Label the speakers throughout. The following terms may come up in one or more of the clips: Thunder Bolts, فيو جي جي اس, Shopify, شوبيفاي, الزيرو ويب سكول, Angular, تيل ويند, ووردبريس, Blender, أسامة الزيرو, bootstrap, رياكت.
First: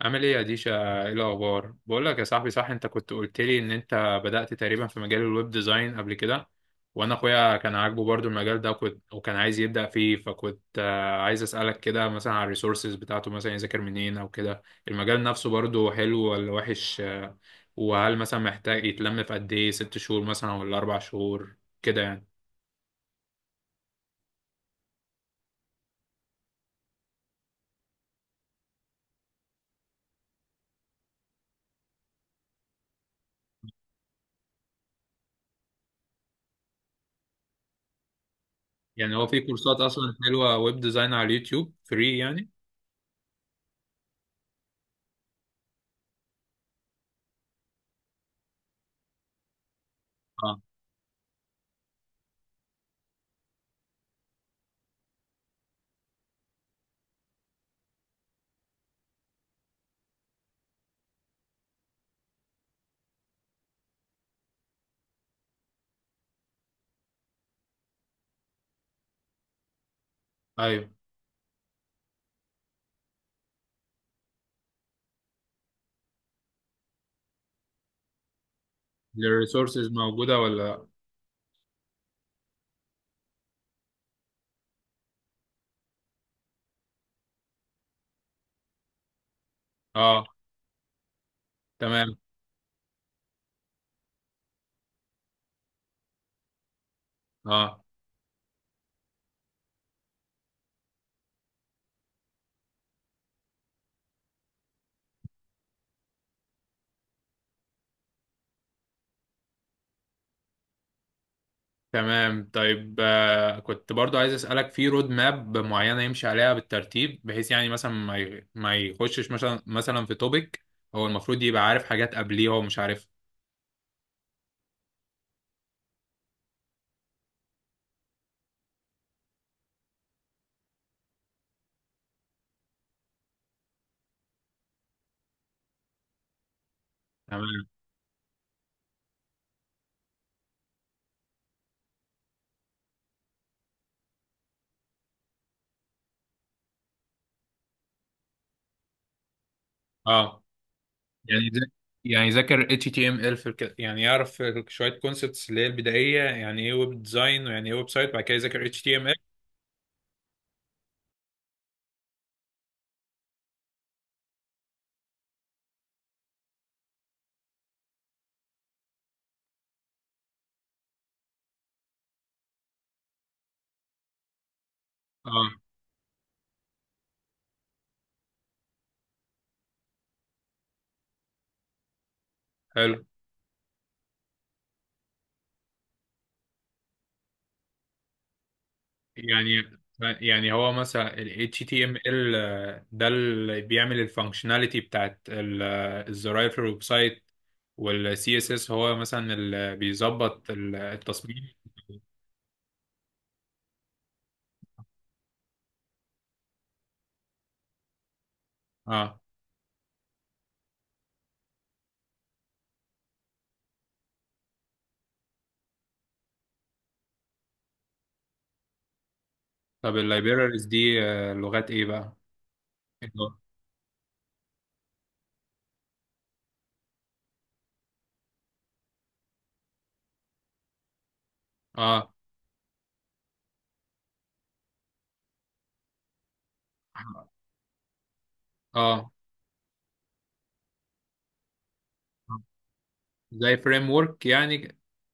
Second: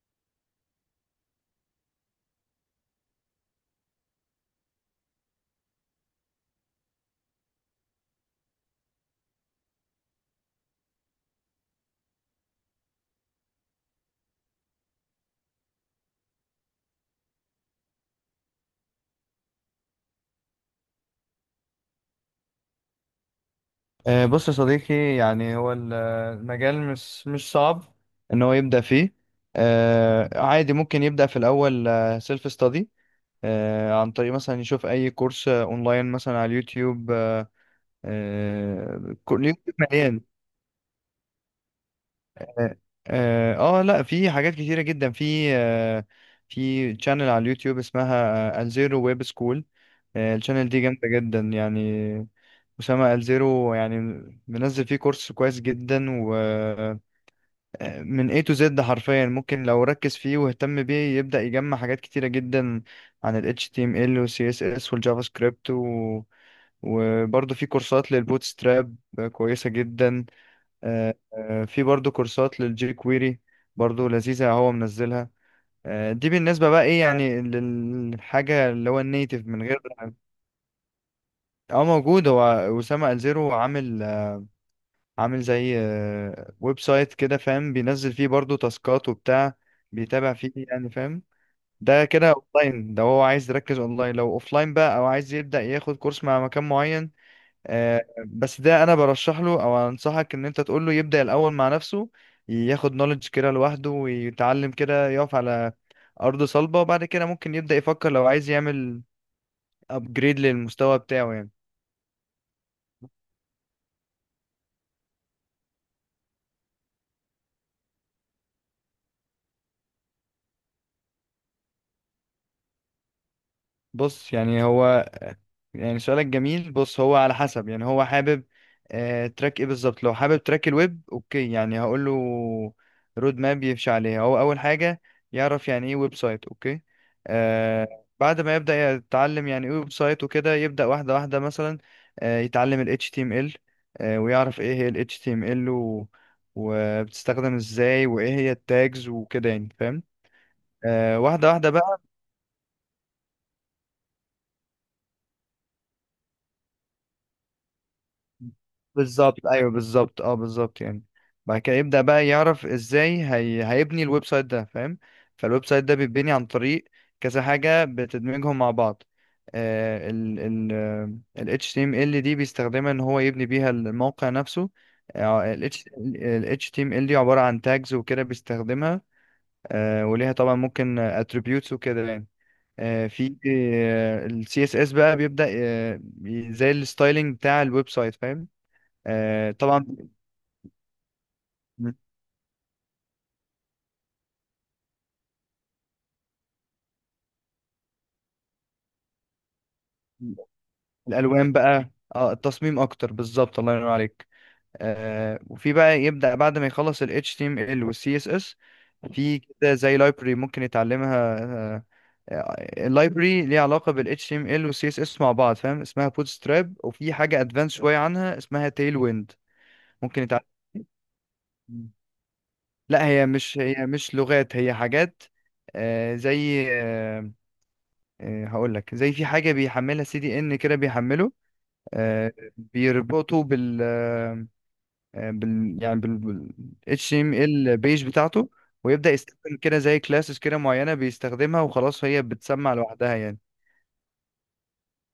Speaker 1: عامل ايه يا ديشا؟ ايه الاخبار؟ بقول لك يا صاحبي، صح، انت كنت قلت لي ان انت بدأت تقريبا في مجال الويب ديزاين قبل كده. وانا اخويا كان عاجبه برضو المجال ده، وكنت وكان عايز يبدأ فيه. فكنت عايز اسألك كده، مثلا على الريسورسز بتاعته، مثلا يذاكر منين او كده. المجال نفسه برضو حلو ولا وحش؟ وهل مثلا محتاج يتلم في قد ايه؟ 6 شهور مثلا ولا 4 شهور كده يعني؟
Speaker 2: بص يا صديقي، يعني هو المجال مش صعب ان هو يبدأ فيه. عادي ممكن يبدأ في الاول سيلف ستادي عن طريق مثلا يشوف اي كورس اونلاين مثلا على اليوتيوب.
Speaker 1: يعني هو في
Speaker 2: اليوتيوب
Speaker 1: كورسات اصلا
Speaker 2: مليان.
Speaker 1: حلوة ويب ديزاين على اليوتيوب فري يعني؟
Speaker 2: اه. لا، في حاجات كتيرة جدا في. في تشانل على اليوتيوب اسمها الزيرو ويب سكول.
Speaker 1: اه.
Speaker 2: التشانل دي جامدة جدا يعني، أسامة الزيرو يعني منزل فيه كورس كويس جدا، من A to Z حرفيا، ممكن لو ركز فيه واهتم بيه يبدأ يجمع حاجات كتيرة جدا عن ال HTML وال CSS والجافا سكريبت وبرضه في كورسات للبوتستراب كويسة جدا.
Speaker 1: ايوه.
Speaker 2: في برضه كورسات للجي كويري، برضه لذيذة هو منزلها. دي بالنسبة بقى ايه، يعني للحاجة اللي هو النيتف من غير.
Speaker 1: الريسورسز موجودة ولا؟
Speaker 2: اه، موجود. هو أسامة الزيرو عامل زي ويب سايت كده، فاهم؟ بينزل فيه برضو تاسكات وبتاع، بيتابع
Speaker 1: اه.
Speaker 2: فيه يعني، فاهم؟ ده
Speaker 1: تمام.
Speaker 2: كده اونلاين. ده هو عايز يركز اونلاين. لو اوفلاين بقى، او عايز يبدأ ياخد كورس مع مكان معين.
Speaker 1: اه،
Speaker 2: بس ده انا برشح له، او انصحك ان انت تقول له يبدأ الاول مع نفسه، ياخد نوليدج كده لوحده ويتعلم كده، يقف على ارض صلبة، وبعد كده ممكن يبدأ يفكر لو عايز يعمل ابجريد للمستوى بتاعه يعني.
Speaker 1: تمام. طيب، كنت برضو عايز اسالك في رود ماب معينه يمشي عليها بالترتيب، بحيث يعني مثلا ما يخشش مثلا في توبيك هو المفروض يبقى عارف حاجات قبليه هو مش عارفها.
Speaker 2: بص يعني هو، يعني سؤالك جميل. بص هو على حسب، يعني هو حابب تراك ايه بالظبط؟ لو حابب تراك الويب، اوكي، يعني هقول له رود ماب يمشي عليها. هو اول حاجة يعرف يعني ايه ويب سايت، اوكي.
Speaker 1: تمام.
Speaker 2: آه بعد ما يبدأ يتعلم يعني ايه ويب سايت وكده، يبدأ واحدة واحدة مثلا. يتعلم ال HTML، ويعرف ايه هي ال HTML وبتستخدم ازاي، وايه هي التاجز وكده يعني، فاهم؟
Speaker 1: اه. يعني
Speaker 2: واحدة
Speaker 1: ذا-
Speaker 2: واحدة بقى.
Speaker 1: يعني يذاكر HTML، يعني يعرف شويه كونسبتس اللي هي البدائيه، يعني ايه ويب ديزاين، ويعني ايه ويب سايت، بعد كده يذاكر HTML.
Speaker 2: بالظبط، ايوه بالظبط، اه بالظبط يعني. بعد كده يبدأ بقى يعرف ازاي هيبني الويب سايت ده، فاهم؟ فالويب سايت ده بيتبني عن طريق كذا حاجة بتدمجهم مع بعض. ال HTML دي بيستخدمها ان هو يبني بيها الموقع نفسه.
Speaker 1: اه.
Speaker 2: ال HTML دي عبارة عن tags وكده بيستخدمها. وليها طبعا ممكن attributes وكده يعني.
Speaker 1: حلو.
Speaker 2: في ال CSS بقى بيبدأ، زي الستايلينج بتاع الويب سايت، فاهم؟
Speaker 1: يعني
Speaker 2: طبعا.
Speaker 1: يعني هو مثلا ال
Speaker 2: م-
Speaker 1: HTML، ده اللي بيعمل الفانكشناليتي بتاعت الزراير في الويب سايت، وال CSS هو مثلا اللي
Speaker 2: م-
Speaker 1: بيظبط التصميم.
Speaker 2: الالوان بقى، اه، التصميم اكتر بالظبط، الله ينور عليك. وفي بقى، يبدا بعد ما يخلص ال HTML وال CSS،
Speaker 1: اه.
Speaker 2: في كده زي لايبرري ممكن يتعلمها. اللايبرري ليها علاقه بال HTML وال CSS مع بعض، فاهم؟ اسمها bootstrap، وفي حاجه ادفانس شويه عنها اسمها تيل ويند.
Speaker 1: طب
Speaker 2: ممكن يتعلم.
Speaker 1: اللايبريز دي لغات ايه بقى؟
Speaker 2: لا، هي مش لغات، هي حاجات. زي هقول لك، زي في حاجه بيحملها سي دي ان كده بيحمله.
Speaker 1: اه،
Speaker 2: آه، بيربطوا بال آه، بال يعني بال بال
Speaker 1: اه،
Speaker 2: HTML بيج بتاعته. ويبدأ
Speaker 1: اه.
Speaker 2: يستخدم كده زي كلاسز كده معينة بيستخدمها، وخلاص هي بتسمع لوحدها يعني.
Speaker 1: زي فريم ورك يعني؟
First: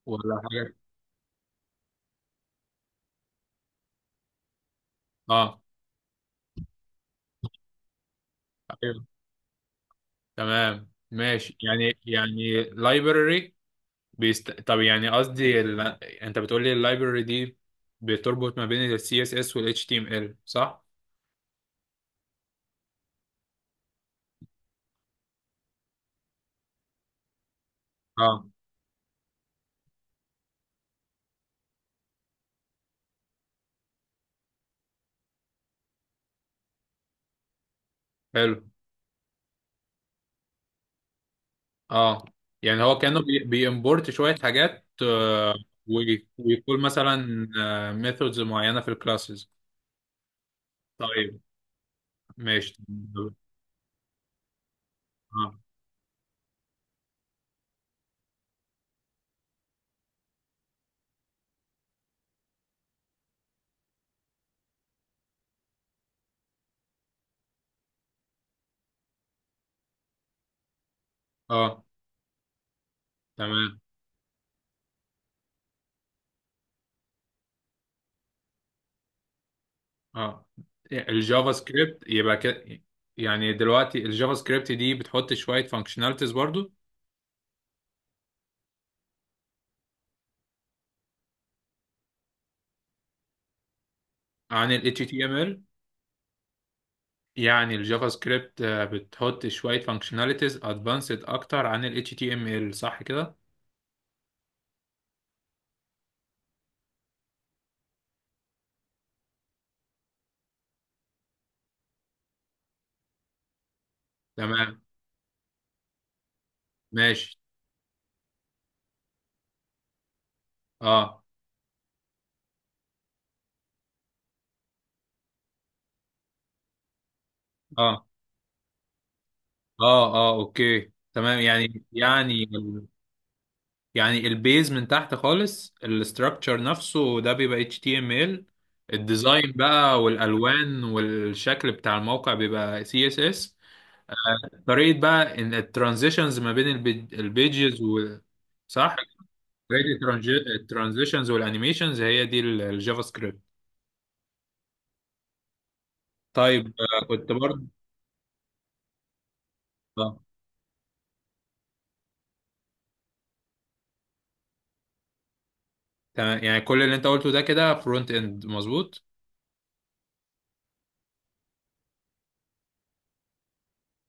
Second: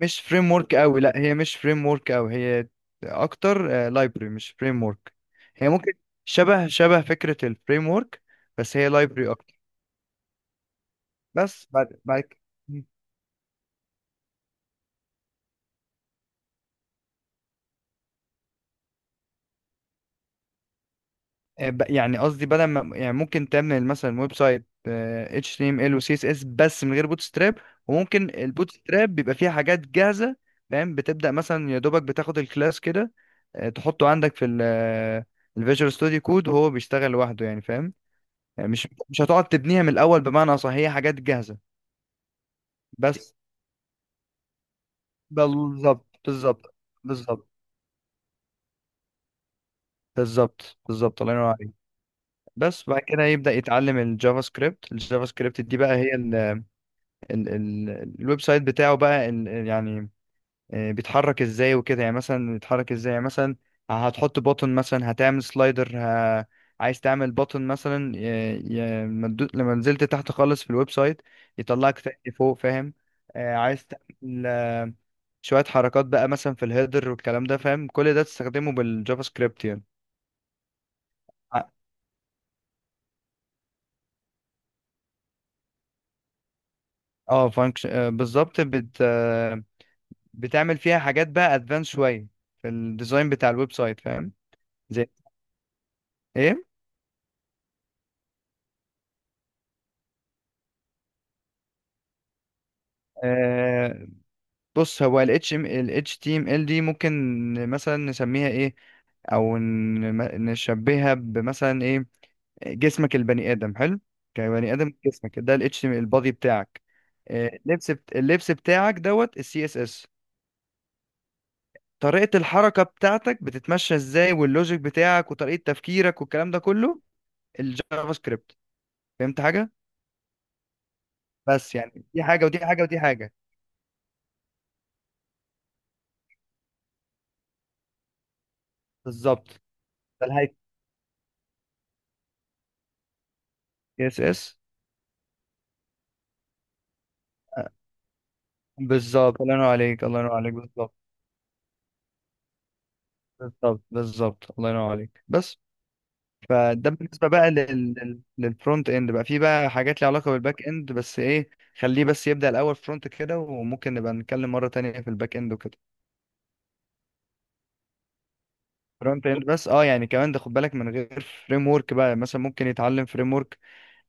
Speaker 2: مش
Speaker 1: ولا
Speaker 2: فريم ورك
Speaker 1: حاجة.
Speaker 2: قوي، لا هي مش فريم ورك قوي، هي اكتر لايبرري، مش فريم ورك.
Speaker 1: اه.
Speaker 2: هي ممكن شبه شبه فكرة الفريم ورك، بس هي
Speaker 1: ايوه،
Speaker 2: لايبرري اكتر.
Speaker 1: تمام، ماشي،
Speaker 2: بس
Speaker 1: يعني
Speaker 2: بعد بعد كده-
Speaker 1: library. طب يعني قصدي انت بتقول لي اللايبرري دي بتربط ما بين ال CSS وال HTML، صح؟
Speaker 2: يعني قصدي، بدل ما يعني ممكن تعمل مثلا ويب سايت، HTML و CSS بس من غير بوت ستراب، وممكن
Speaker 1: اه.
Speaker 2: البوت ستراب بيبقى فيها حاجات جاهزة. فاهم؟ بتبدأ مثلا يا دوبك بتاخد الكلاس كده، تحطه عندك في الفيجوال ستوديو كود، وهو بيشتغل لوحده يعني، فاهم؟
Speaker 1: حلو.
Speaker 2: يعني مش هتقعد تبنيها من الأول، بمعنى صح هي حاجات جاهزة
Speaker 1: اه، يعني هو كأنه
Speaker 2: بس.
Speaker 1: بيمبورت شوية حاجات،
Speaker 2: بالظبط، بالظبط،
Speaker 1: ويقول مثلا
Speaker 2: بالظبط،
Speaker 1: ميثودز معينة في الكلاسز.
Speaker 2: بالظبط، بالظبط، الله
Speaker 1: طيب.
Speaker 2: ينور عليك.
Speaker 1: ماشي.
Speaker 2: بس بعد كده يبدأ يتعلم الجافا سكريبت. الجافا
Speaker 1: اه،
Speaker 2: سكريبت دي بقى، هي ال الويب سايت بتاعه بقى يعني بيتحرك ازاي وكده، يعني مثلا بيتحرك ازاي، يعني مثلا هتحط بوتن مثلا، هتعمل سلايدر، عايز تعمل بوتن مثلا، لما نزلت تحت خالص في الويب سايت
Speaker 1: اه.
Speaker 2: يطلعك تاني فوق، فاهم؟
Speaker 1: تمام.
Speaker 2: عايز تعمل شوية حركات بقى مثلا في الهيدر والكلام ده، فاهم؟ كل ده تستخدمه بالجافا سكريبت يعني.
Speaker 1: اه، الجافا
Speaker 2: ع-
Speaker 1: سكريبت يبقى كده. يعني دلوقتي الجافا سكريبت دي بتحط شوية فانكشناليتيز برضو
Speaker 2: اه، فانكشن بالظبط، بت... آه، بتعمل فيها حاجات بقى ادفانس شوية في الديزاين بتاع الويب سايت، فاهم؟
Speaker 1: عن ال HTML؟
Speaker 2: ايه.
Speaker 1: يعني الجافا سكريبت بتحط شوية فانكشناليتيز ادفانسد اكتر عن ال HTML، صح كده؟
Speaker 2: آه بص هو الاتش تي ام ال دي ممكن مثلا نسميها ايه، او نشبهها بمثلا ايه. جسمك، البني ادم حلو، كبني
Speaker 1: تمام.
Speaker 2: ادم جسمك ده الاتش ام البادي بتاعك.
Speaker 1: ماشي.
Speaker 2: اللبس بتاعك دوت السي اس اس.
Speaker 1: اه،
Speaker 2: طريقة الحركة بتاعتك بتتمشى ازاي، واللوجيك بتاعك، وطريقة تفكيرك، والكلام ده كله
Speaker 1: اه،
Speaker 2: الجافا سكريبت. فهمت حاجة؟
Speaker 1: اه، اه، اوكي، تمام.
Speaker 2: بس يعني دي حاجة ودي حاجة ودي حاجة.
Speaker 1: يعني البيز من تحت خالص، الاستراكشر نفسه ده بيبقى HTML. الديزاين
Speaker 2: بالظبط،
Speaker 1: بقى
Speaker 2: ده الهيكل،
Speaker 1: والالوان والشكل بتاع الموقع بيبقى CSS.
Speaker 2: اس اس،
Speaker 1: طريقة بقى ان الترانزيشنز ما بين البيجز، صح؟
Speaker 2: بالظبط، الله ينور
Speaker 1: ريت.
Speaker 2: عليك، الله ينور عليك، بالظبط،
Speaker 1: الترانزيشنز والانيميشنز هي دي الجافا سكريبت.
Speaker 2: بالظبط، بالظبط، الله ينور عليك، بس.
Speaker 1: طيب.
Speaker 2: فده بالنسبه
Speaker 1: كنت
Speaker 2: بقى
Speaker 1: برضه.
Speaker 2: للفرونت اند. بقى في بقى حاجات ليها
Speaker 1: اه،
Speaker 2: علاقه بالباك اند، بس ايه، خليه بس يبدا الاول فرونت كده، وممكن نبقى نتكلم مره تانية في الباك اند وكده.
Speaker 1: تمام، يعني كل اللي انت قلته ده كده فرونت اند، مظبوط؟
Speaker 2: فرونت اند بس، اه، يعني كمان ده خد بالك. من غير فريم ورك بقى، مثلا ممكن يتعلم فريم ورك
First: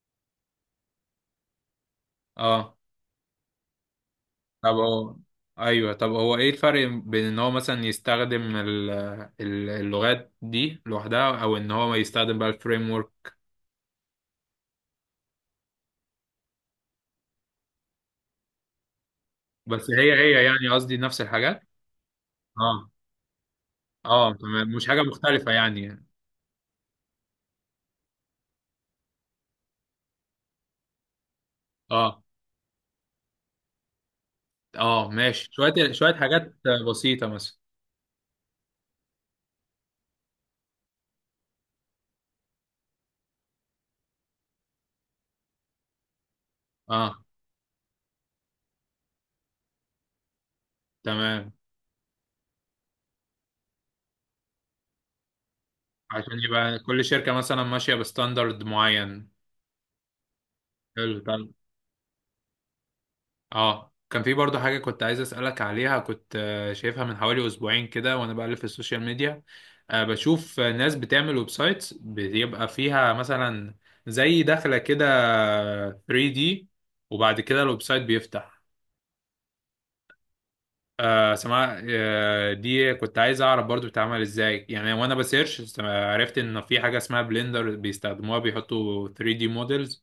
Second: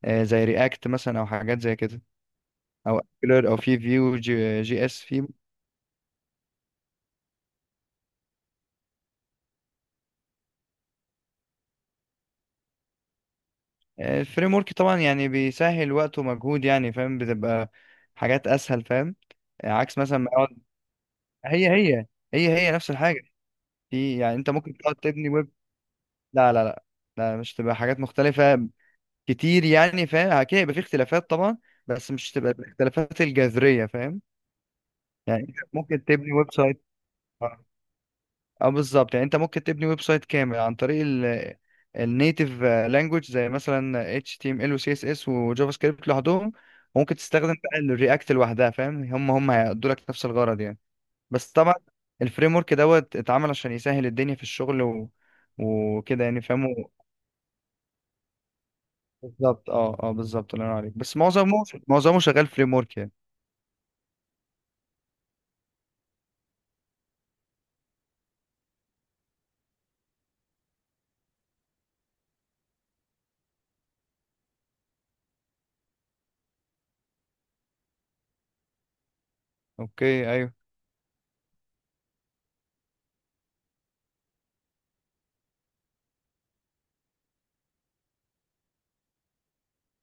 Speaker 2: زي رياكت مثلا، او حاجات زي كده،
Speaker 1: اه.
Speaker 2: او Angular، او في فيو
Speaker 1: طب
Speaker 2: جي اس
Speaker 1: هو.
Speaker 2: في.
Speaker 1: ايوه، طب هو ايه الفرق بين ان هو مثلا يستخدم اللغات دي لوحدها، او ان هو يستخدم بقى الفريم ورك؟
Speaker 2: الفريم ورك طبعا يعني بيسهل وقت ومجهود يعني، فاهم؟ بتبقى حاجات اسهل، فاهم؟
Speaker 1: بس
Speaker 2: عكس
Speaker 1: هي
Speaker 2: مثلا ما
Speaker 1: هي
Speaker 2: يقعد.
Speaker 1: يعني، قصدي نفس الحاجات.
Speaker 2: هي هي، هي هي نفس
Speaker 1: اه.
Speaker 2: الحاجه. في
Speaker 1: اه،
Speaker 2: يعني انت
Speaker 1: تمام،
Speaker 2: ممكن
Speaker 1: مش
Speaker 2: تقعد
Speaker 1: حاجة
Speaker 2: تبني
Speaker 1: مختلفة
Speaker 2: ويب.
Speaker 1: يعني.
Speaker 2: لا، لا، لا، لا مش تبقى حاجات مختلفه كتير يعني، فاهم؟ اكيد هيبقى في اختلافات طبعا، بس
Speaker 1: اه،
Speaker 2: مش تبقى الاختلافات الجذريه، فاهم؟
Speaker 1: اه،
Speaker 2: يعني
Speaker 1: ماشي،
Speaker 2: أنت
Speaker 1: شوية
Speaker 2: ممكن
Speaker 1: شوية
Speaker 2: تبني ويب
Speaker 1: حاجات
Speaker 2: سايت،
Speaker 1: بسيطة مثلا.
Speaker 2: اه بالظبط. يعني انت ممكن تبني ويب سايت كامل عن طريق النيتيف لانجوج، زي مثلا HTML و CSS وجافا سكريبت لوحدهم، وممكن
Speaker 1: اه،
Speaker 2: تستخدم بقى الرياكت لوحدها، فاهم؟ هم هيأدوا لك نفس الغرض يعني. بس
Speaker 1: تمام،
Speaker 2: طبعا الفريم ورك دوت اتعمل عشان يسهل الدنيا في الشغل وكده
Speaker 1: عشان
Speaker 2: يعني، فاهمه؟
Speaker 1: يبقى كل شركة مثلا ماشية بستاندرد معين.
Speaker 2: بالظبط، اه اه بالظبط، الله ينور عليك، بس
Speaker 1: حلو. طب،
Speaker 2: معظمه، معظمه شغال فريم ورك يعني.
Speaker 1: اه كان في برضه حاجة كنت عايز أسألك عليها، كنت شايفها من حوالي أسبوعين كده وأنا بقلب في السوشيال ميديا. بشوف ناس بتعمل ويب سايتس بيبقى فيها مثلا زي دخلة كده 3D، وبعد كده الويب سايت بيفتح.
Speaker 2: اوكي، ايوه.
Speaker 1: سماء دي كنت عايز اعرف برضو بتتعمل ازاي يعني. وانا بسيرش عرفت ان في حاجه اسمها بلندر بيستخدموها، بيحطوا 3D models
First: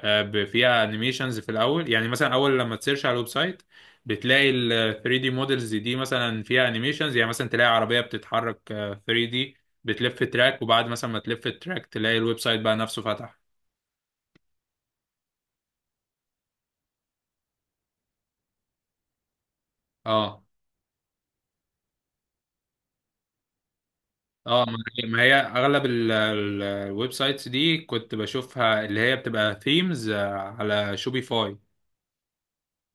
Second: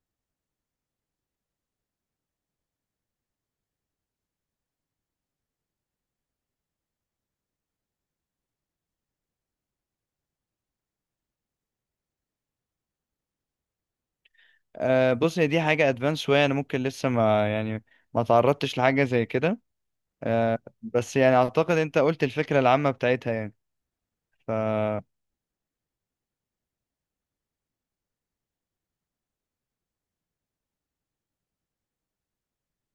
Speaker 1: آه، ب- فيها انيميشنز في الاول، يعني مثلا اول لما تسيرش على الويب سايت بتلاقي ال 3 دي مودلز دي مثلا فيها انيميشنز. يعني مثلا تلاقي عربيه بتتحرك 3 دي، بتلف تراك، وبعد مثلا ما تلف التراك تلاقي الويب سايت بقى نفسه فتح.
Speaker 2: بص هي دي حاجه ادفانس شويه، انا ممكن لسه ما تعرضتش لحاجه زي كده.
Speaker 1: اه.
Speaker 2: بس يعني اعتقد انت قلت الفكره العامه بتاعتها يعني. ف
Speaker 1: اه، ما هي اغلب الويب سايتس دي كنت بشوفها اللي هي بتبقى ثيمز على شوبيفاي.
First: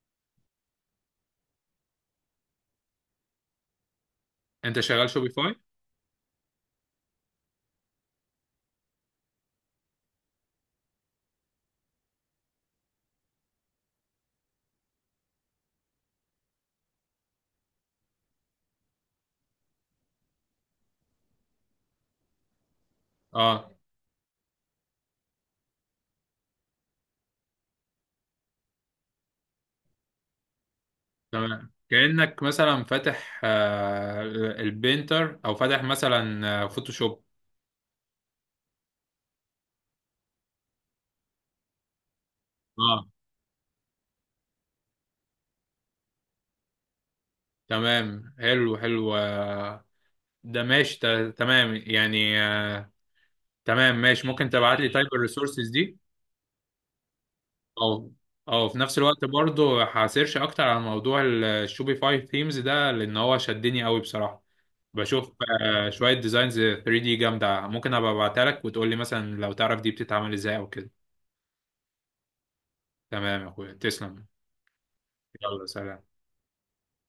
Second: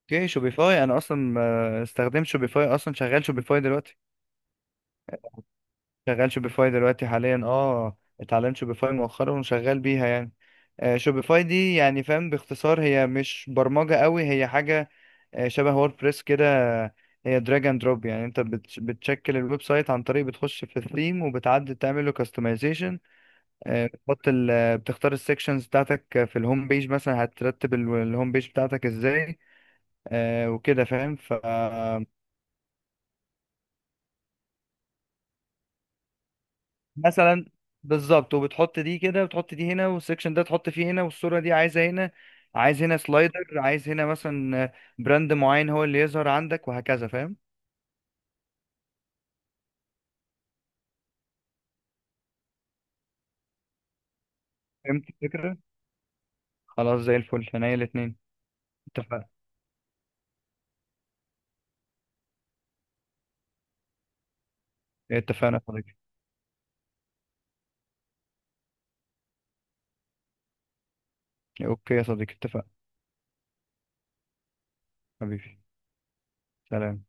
Speaker 2: اوكي، شوبيفاي، انا اصلا ما استخدمت شوبيفاي. اصلا شغال شوبيفاي دلوقتي.
Speaker 1: انت شغال شوبيفاي؟
Speaker 2: شغال شوبيفاي دلوقتي حاليا، اه، اتعلمت شوبيفاي مؤخرا وشغال بيها يعني. شوبيفاي دي يعني فاهم، باختصار هي مش برمجه قوي، هي حاجه شبه ووردبريس كده. هي دراج اند دروب، يعني انت بتشكل الويب سايت عن طريق بتخش في الثيم وبتعدل تعمل له.
Speaker 1: اه.
Speaker 2: بتحط ال آه، بتختار السكشنز بتاعتك، في الهوم بيج، مثلا هترتب الهوم بيج بتاعتك ازاي. وكده فاهم. ف
Speaker 1: تمام، كأنك مثلا فاتح البينتر، او فاتح مثلا فوتوشوب.
Speaker 2: مثلا. بالظبط. وبتحط دي كده، وتحط دي هنا، والسكشن ده تحط فيه هنا، والصورة دي عايزة هنا، عايز هنا سلايدر، عايز هنا مثلا براند معين هو اللي يظهر عندك وهكذا، فاهم؟
Speaker 1: تمام، حلو، حلو، ده ماشي. تمام يعني، تمام، ماشي. ممكن تبعت لي
Speaker 2: فهمت
Speaker 1: تايب
Speaker 2: الفكرة.
Speaker 1: الريسورسز دي؟
Speaker 2: خلاص زي الفل هنا
Speaker 1: او،
Speaker 2: الاتنين.
Speaker 1: او في نفس الوقت
Speaker 2: اتفقنا.
Speaker 1: برضو هسيرش اكتر على موضوع الشوبيفاي ثيمز ده، لان هو شدني قوي بصراحة. بشوف
Speaker 2: اتفقنا يا صديقي.
Speaker 1: شوية ديزاينز 3 دي جامدة، ممكن ابقى ابعتها لك وتقول لي مثلا لو تعرف دي بتتعمل ازاي او كده.
Speaker 2: اوكي يا صديقي اتفقنا.
Speaker 1: تمام يا اخويا، تسلم.
Speaker 2: حبيبي.
Speaker 1: يلا، سلام.
Speaker 2: سلام.